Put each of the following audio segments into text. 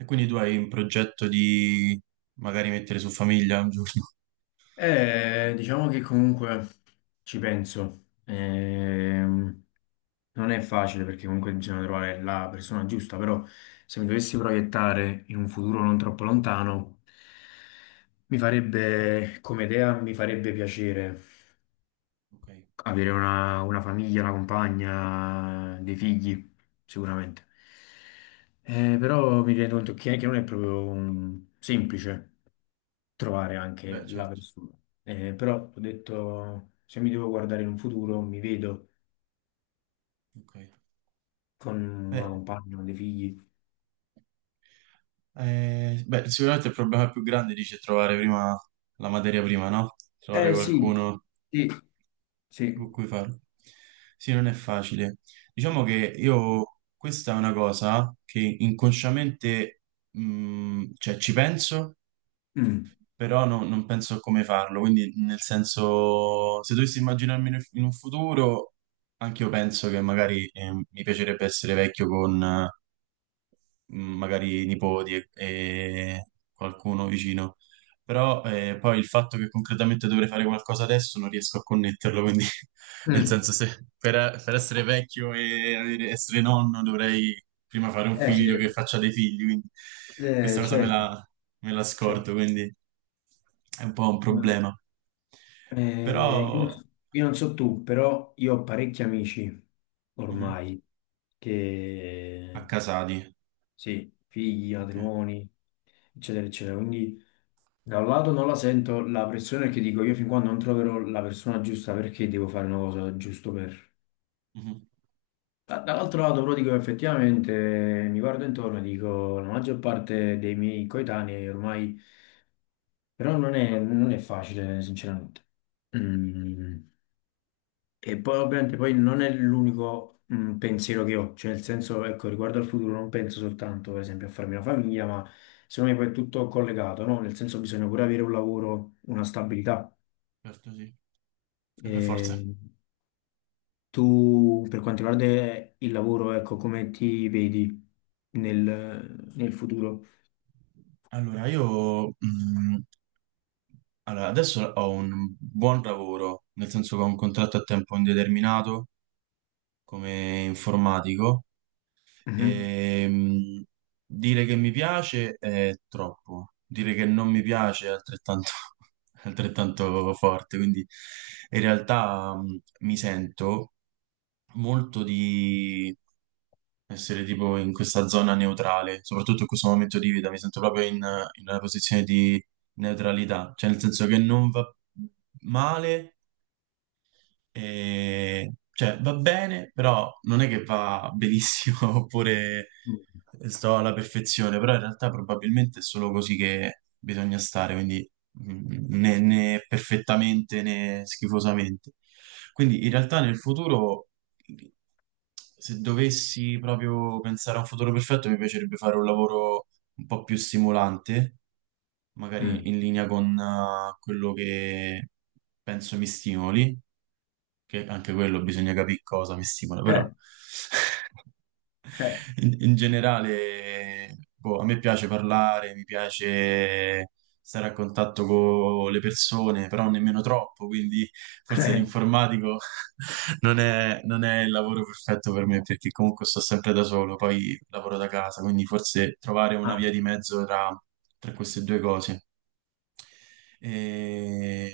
E quindi tu hai un progetto di magari mettere su famiglia un giorno? Diciamo che comunque ci penso. Non è facile perché comunque bisogna trovare la persona giusta, però se mi dovessi proiettare in un futuro non troppo lontano, mi farebbe, come idea, mi farebbe piacere Ok, avere una famiglia, una compagna, dei figli, sicuramente. Però mi rendo conto che non è proprio semplice trovare anche beh, la certo. persona. Però ho detto, se mi devo guardare in un futuro, mi vedo Ok. con una Eh, compagna, con dei figli. beh, sicuramente il problema più grande dice trovare prima la materia prima, no? Trovare Eh sì, qualcuno sì, con sì. cui farlo. Sì, non è facile. Diciamo che io, questa è una cosa che inconsciamente, cioè ci penso, Mm, però non penso a come farlo, quindi nel senso, se dovessi immaginarmi in un futuro, anche io penso che magari mi piacerebbe essere vecchio con, magari nipoti e qualcuno vicino. Però poi il fatto che concretamente dovrei fare qualcosa adesso non riesco a connetterlo, quindi nel mm. senso se per essere vecchio e essere nonno dovrei prima fare un Eh sì, figlio che faccia dei figli, quindi questa cosa certo, me la certo. scordo, quindi è un po' un Ma, problema. Però eh, io, io non so tu, però io ho parecchi amici mhm, ormai a che, Casati, sì, figli, ok. matrimoni, eccetera, eccetera. Quindi da un lato non la sento la pressione, che dico io fin quando non troverò la persona giusta, perché devo fare una cosa giusto per... Mhm, Dall'altro lato però dico effettivamente mi guardo intorno e dico la maggior parte dei miei coetanei ormai però non è facile sinceramente. Mm. E poi ovviamente poi non è l'unico pensiero che ho, cioè nel senso ecco riguardo al futuro non penso soltanto per esempio a farmi una famiglia, ma secondo me poi è tutto collegato, no? Nel senso bisogna pure avere un lavoro, una stabilità. certo, sì. E per forza. Eh, tu, per quanto riguarda il lavoro, ecco, come ti vedi nel futuro? Allora, io allora, adesso ho un buon lavoro, nel senso che ho un contratto a tempo indeterminato come informatico Mhm. e dire che mi piace è troppo, dire che non mi piace è altrettanto, altrettanto forte, quindi in realtà mi sento molto di essere tipo in questa zona neutrale, soprattutto in questo momento di vita, mi sento proprio in una posizione di neutralità, cioè nel senso che non va male, cioè, va bene, però non è che va benissimo oppure Mm. sto alla perfezione, però in realtà probabilmente è solo così che bisogna stare, quindi né perfettamente né schifosamente. Quindi in realtà nel futuro, se dovessi proprio pensare a un futuro perfetto, mi piacerebbe fare un lavoro un po' più stimolante, Mm. magari in linea con quello che penso mi stimoli, che anche quello bisogna capire cosa mi stimola, però Eh, eh, in generale, boh, a me piace parlare, mi piace stare a contatto con le persone, però nemmeno troppo, quindi forse eh. l'informatico non è il lavoro perfetto per me, perché comunque sto sempre da solo, poi lavoro da casa, quindi forse trovare una Ah, via di mezzo tra queste due cose. E,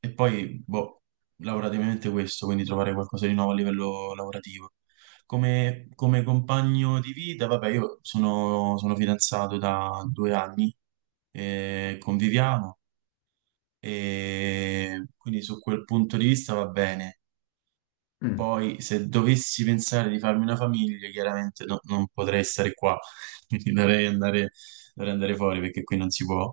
e poi, boh, lavorativamente questo, quindi trovare qualcosa di nuovo a livello lavorativo. Come compagno di vita, vabbè, sono fidanzato da due anni, e conviviamo, e quindi su quel punto di vista va bene. mm, Poi, se dovessi pensare di farmi una famiglia, chiaramente non potrei stare qua, quindi dovrei andare fuori perché qui non si può,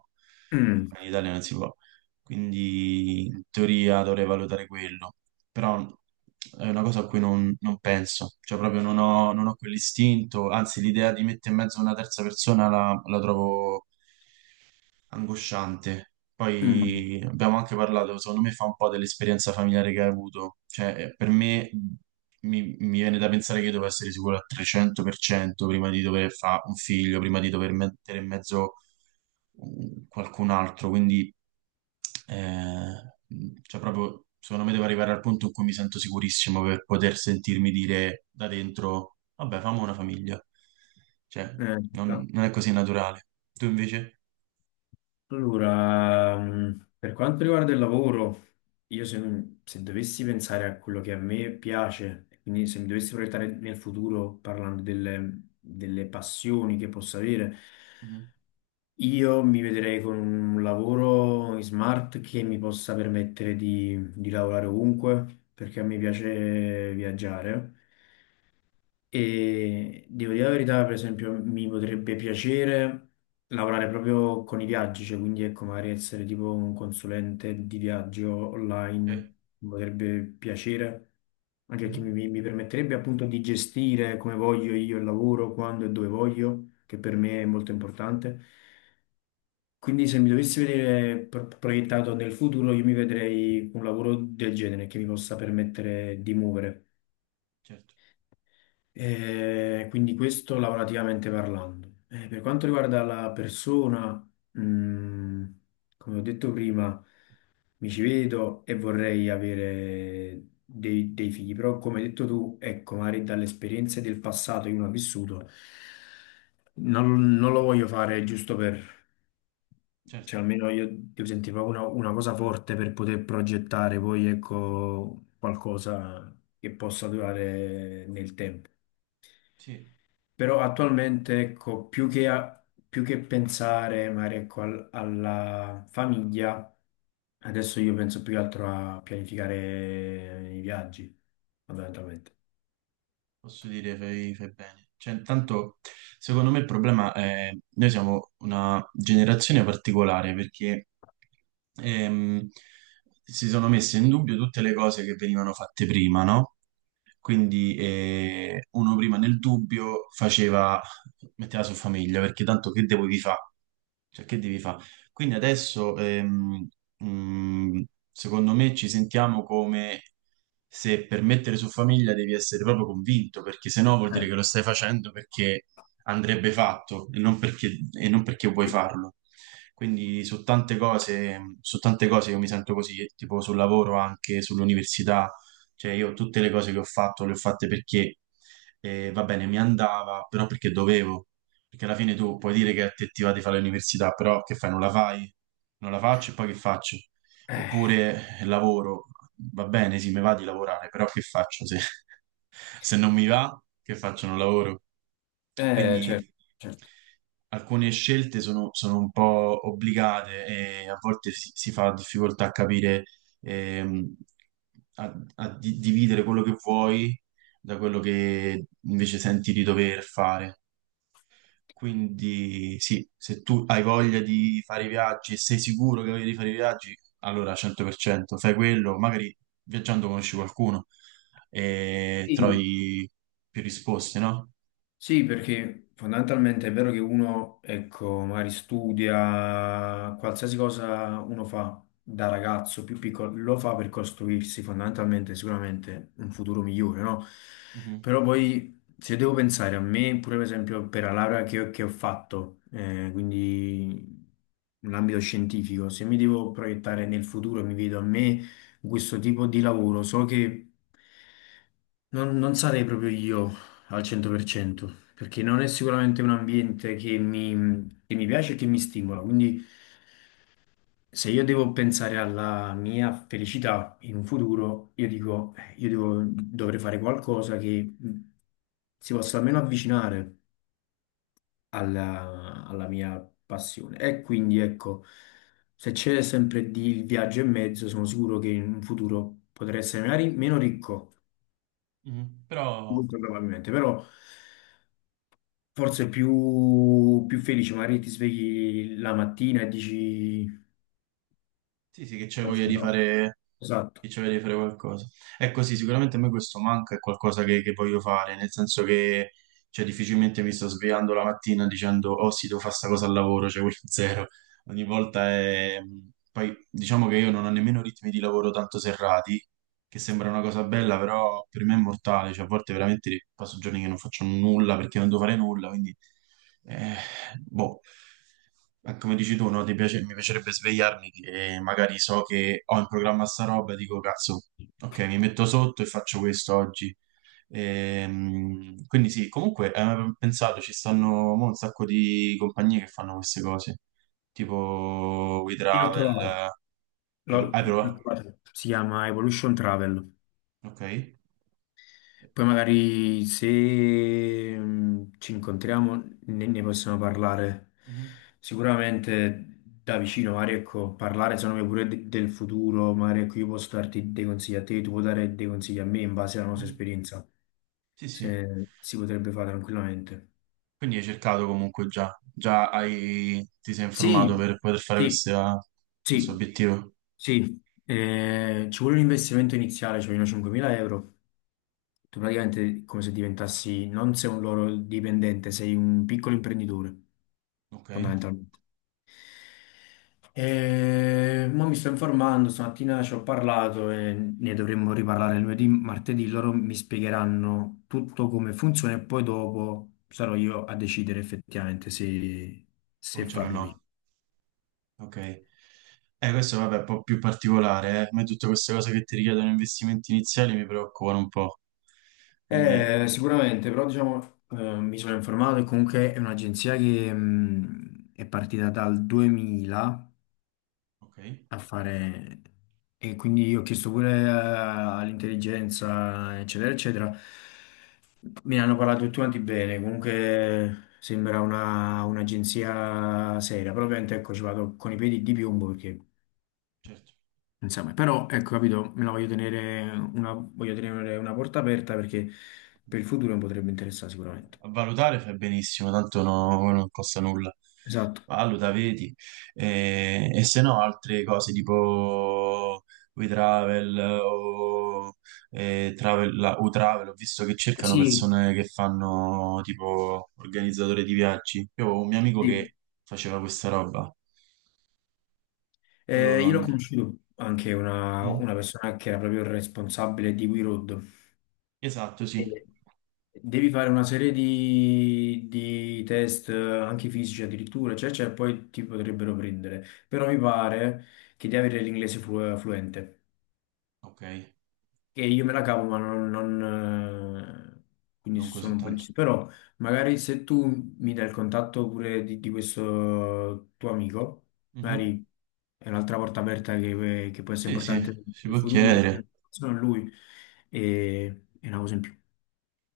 qua mm, in Italia non si può. Quindi, in teoria, dovrei valutare quello. Però è una cosa a cui non penso, cioè proprio non ho quell'istinto, anzi l'idea di mettere in mezzo una terza persona la trovo angosciante. mm. Poi abbiamo anche parlato, secondo me fa un po' dell'esperienza familiare che hai avuto. Cioè, per me mi viene da pensare che io devo essere sicuro al 300% prima di dover fare un figlio, prima di dover mettere in mezzo qualcun altro. Quindi, eh, cioè proprio, secondo me devo arrivare al punto in cui mi sento sicurissimo per poter sentirmi dire da dentro, vabbè, famo una famiglia. Cioè, Eh, no. non è così naturale. Tu invece? Allora, per quanto riguarda il lavoro, io se dovessi pensare a quello che a me piace, quindi se mi dovessi proiettare nel futuro parlando delle passioni che posso avere, Mhm. io mi vedrei con un lavoro in smart che mi possa permettere di lavorare ovunque, perché a me piace viaggiare. E devo dire la verità, per esempio, mi potrebbe piacere lavorare proprio con i viaggi, cioè quindi ecco, magari essere tipo un consulente di viaggio Eh, online, mi potrebbe piacere, anche perché mhm, mi permetterebbe appunto di gestire come voglio io il lavoro, quando e dove voglio, che per me è molto importante. Quindi se mi dovessi vedere proiettato nel futuro, io mi vedrei un lavoro del genere che mi possa permettere di muovere. certo, Quindi questo lavorativamente parlando. Per quanto riguarda la persona, mm, come ho detto prima, mi ci vedo e vorrei avere dei figli, però come hai detto tu, ecco, magari dalle esperienze del passato che uno ha vissuto, non lo voglio fare giusto per, certo, cioè almeno io devo sentire proprio una cosa forte per poter progettare poi, ecco, qualcosa che possa durare nel tempo. sì, Però attualmente, ecco, più che pensare magari ecco, alla famiglia, adesso io penso più che altro a pianificare i viaggi, fondamentalmente. posso dire fai, fai bene. Cioè, intanto, secondo me il problema è: noi siamo una generazione particolare perché ehm, si sono messe in dubbio tutte le cose che venivano fatte prima, no? Quindi uno prima nel dubbio faceva, metteva su famiglia, perché tanto che devo vi fa? Cioè, che devi fare? Quindi adesso, mm, secondo me, ci sentiamo come se per mettere su famiglia devi essere proprio convinto, perché se no vuol dire Eh, che lo stai facendo perché andrebbe fatto e non e non perché vuoi sì. farlo. Quindi su tante cose io mi sento così, tipo sul lavoro, anche sull'università, cioè io tutte le cose che ho fatto le ho fatte perché va bene, mi andava, però perché dovevo. Perché alla fine tu puoi dire che a te ti va di fare l'università, però che fai? Non la fai? Non la faccio e poi che faccio? Eh, Oppure lavoro, va bene, sì, mi va di lavorare, però che faccio? Se, se non mi va, che faccio? Non lavoro. Certo, Quindi certo. alcune scelte sono un po' obbligate e a volte si fa difficoltà a capire, ehm, a, a dividere quello che vuoi da quello che invece senti di dover fare. Quindi sì, se tu hai voglia di fare i viaggi e sei sicuro che hai voglia di fare i viaggi, allora 100% fai quello, magari viaggiando conosci qualcuno e Sì. trovi più risposte, no? Sì, perché fondamentalmente è vero che uno, ecco, magari studia, qualsiasi cosa uno fa da ragazzo più piccolo, lo fa per costruirsi fondamentalmente sicuramente un futuro migliore, no? Mhm, Però poi se devo pensare a me, pure per esempio per la laurea che ho, quindi in ambito scientifico, se mi devo proiettare nel futuro e mi vedo a me in questo tipo di lavoro, so che non sarei proprio io al 100% perché non è sicuramente un ambiente che mi piace e che mi stimola. Quindi, se io devo pensare alla mia felicità in un futuro, io dico, dovrei fare qualcosa che si possa almeno avvicinare alla mia passione. E quindi, ecco, se c'è sempre di il viaggio in mezzo, sono sicuro che in un futuro potrei essere magari meno ricco, mhm. Però molto probabilmente, però. Forse più felice, magari ti svegli la mattina e dici... sì, sì, che c'hai "Oggi voglia di no". fare, che Esatto, c'hai voglia di fare qualcosa. Ecco, sì, sicuramente a me questo manca, è qualcosa che voglio fare, nel senso che cioè, difficilmente mi sto svegliando la mattina dicendo, oh sì, devo fare sta cosa al lavoro, cioè quello è zero. Ogni volta è... Poi diciamo che io non ho nemmeno ritmi di lavoro tanto serrati, che sembra una cosa bella, però per me è mortale, cioè a volte veramente passo giorni che non faccio nulla perché non devo fare nulla, quindi eh, boh, ma come dici tu, no? Mi piacerebbe svegliarmi che magari so che ho in programma sta roba e dico cazzo, ok, mi metto sotto e faccio questo oggi. Quindi sì, comunque hai mai pensato, ci stanno mo un sacco di compagnie che fanno queste cose, tipo io l'ho WeTravel, trovato, hai, hai l'ho provato? trovato. Si chiama Evolution Travel. Ok. Poi magari se ci incontriamo ne possiamo parlare Mhm, sicuramente da vicino, magari ecco, parlare secondo me pure del futuro, magari ecco, io posso darti dei consigli a te, tu puoi dare dei consigli a me in base alla nostra mhm. esperienza, Sì, sì. se si potrebbe fare tranquillamente. Quindi hai cercato comunque già, già ti sei informato Sì, per poter fare sì. Questo Sì, obiettivo. sì, ci vuole un investimento iniziale, ci vogliono 5.000 euro. Tu praticamente è come se diventassi, non sei un loro dipendente, sei un piccolo imprenditore, Ok, fondamentalmente. E mo mi sto informando, stamattina ci ho parlato e ne dovremmo riparlare lunedì, martedì, loro mi spiegheranno tutto come funziona e poi dopo sarò io a decidere effettivamente se, se cominciare o farlo mio. no? Ok. Questo vabbè è un po' più particolare, eh. A me tutte queste cose che ti richiedono investimenti iniziali mi preoccupano un po'. Quindi, Sicuramente, però diciamo, mi sono informato e comunque è un'agenzia che è partita dal 2000 ok, a fare, e quindi io ho chiesto pure all'intelligenza, eccetera, eccetera. Me ne hanno parlato tutti quanti bene, comunque sembra un'agenzia seria, però ovviamente ecco, ci vado con i piedi di piombo perché, certo. insomma, però ecco, capito, me la voglio tenere una porta aperta perché per il futuro mi potrebbe interessare sicuramente. A valutare fai benissimo, tanto non costa nulla. Esatto. Valuta, vedi. E se no, altre cose tipo WeTravel o UTravel, ho visto che cercano Sì, persone che fanno tipo organizzatore di viaggi. Io avevo un mio amico sì. che faceva questa roba. Quello Io l'ho non... conosciuto anche Mm. una persona che era proprio il responsabile di We Road. Esatto, sì. E devi fare una serie di test, anche fisici addirittura, eccetera, eccetera, e poi ti potrebbero prendere. Però mi pare che devi avere l'inglese fluente. Ok, Che io me la cavo, ma non, quindi non così sono un po' tanto. indeciso. Però magari se tu mi dai il contatto pure di questo tuo amico, Mhm. magari è un'altra porta aperta che può essere Sì, sì, importante per si il può futuro, chiedere chiedere. informazioni a lui, e, è una cosa in più.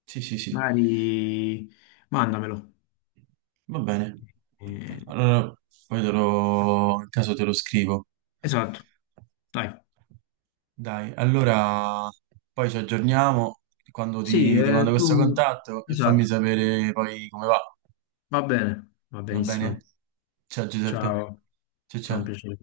Sì, sì, sì. Magari mandamelo. Va bene. Eh, Allora, in caso te lo scrivo. esatto, dai. Dai, allora poi ci aggiorniamo quando Sì, ti mando questo tu, contatto e fammi esatto, sapere poi come va. va bene, va Va benissimo. bene? Ciao Giuseppe. Ciao, Ciao sarà un ciao. piacere.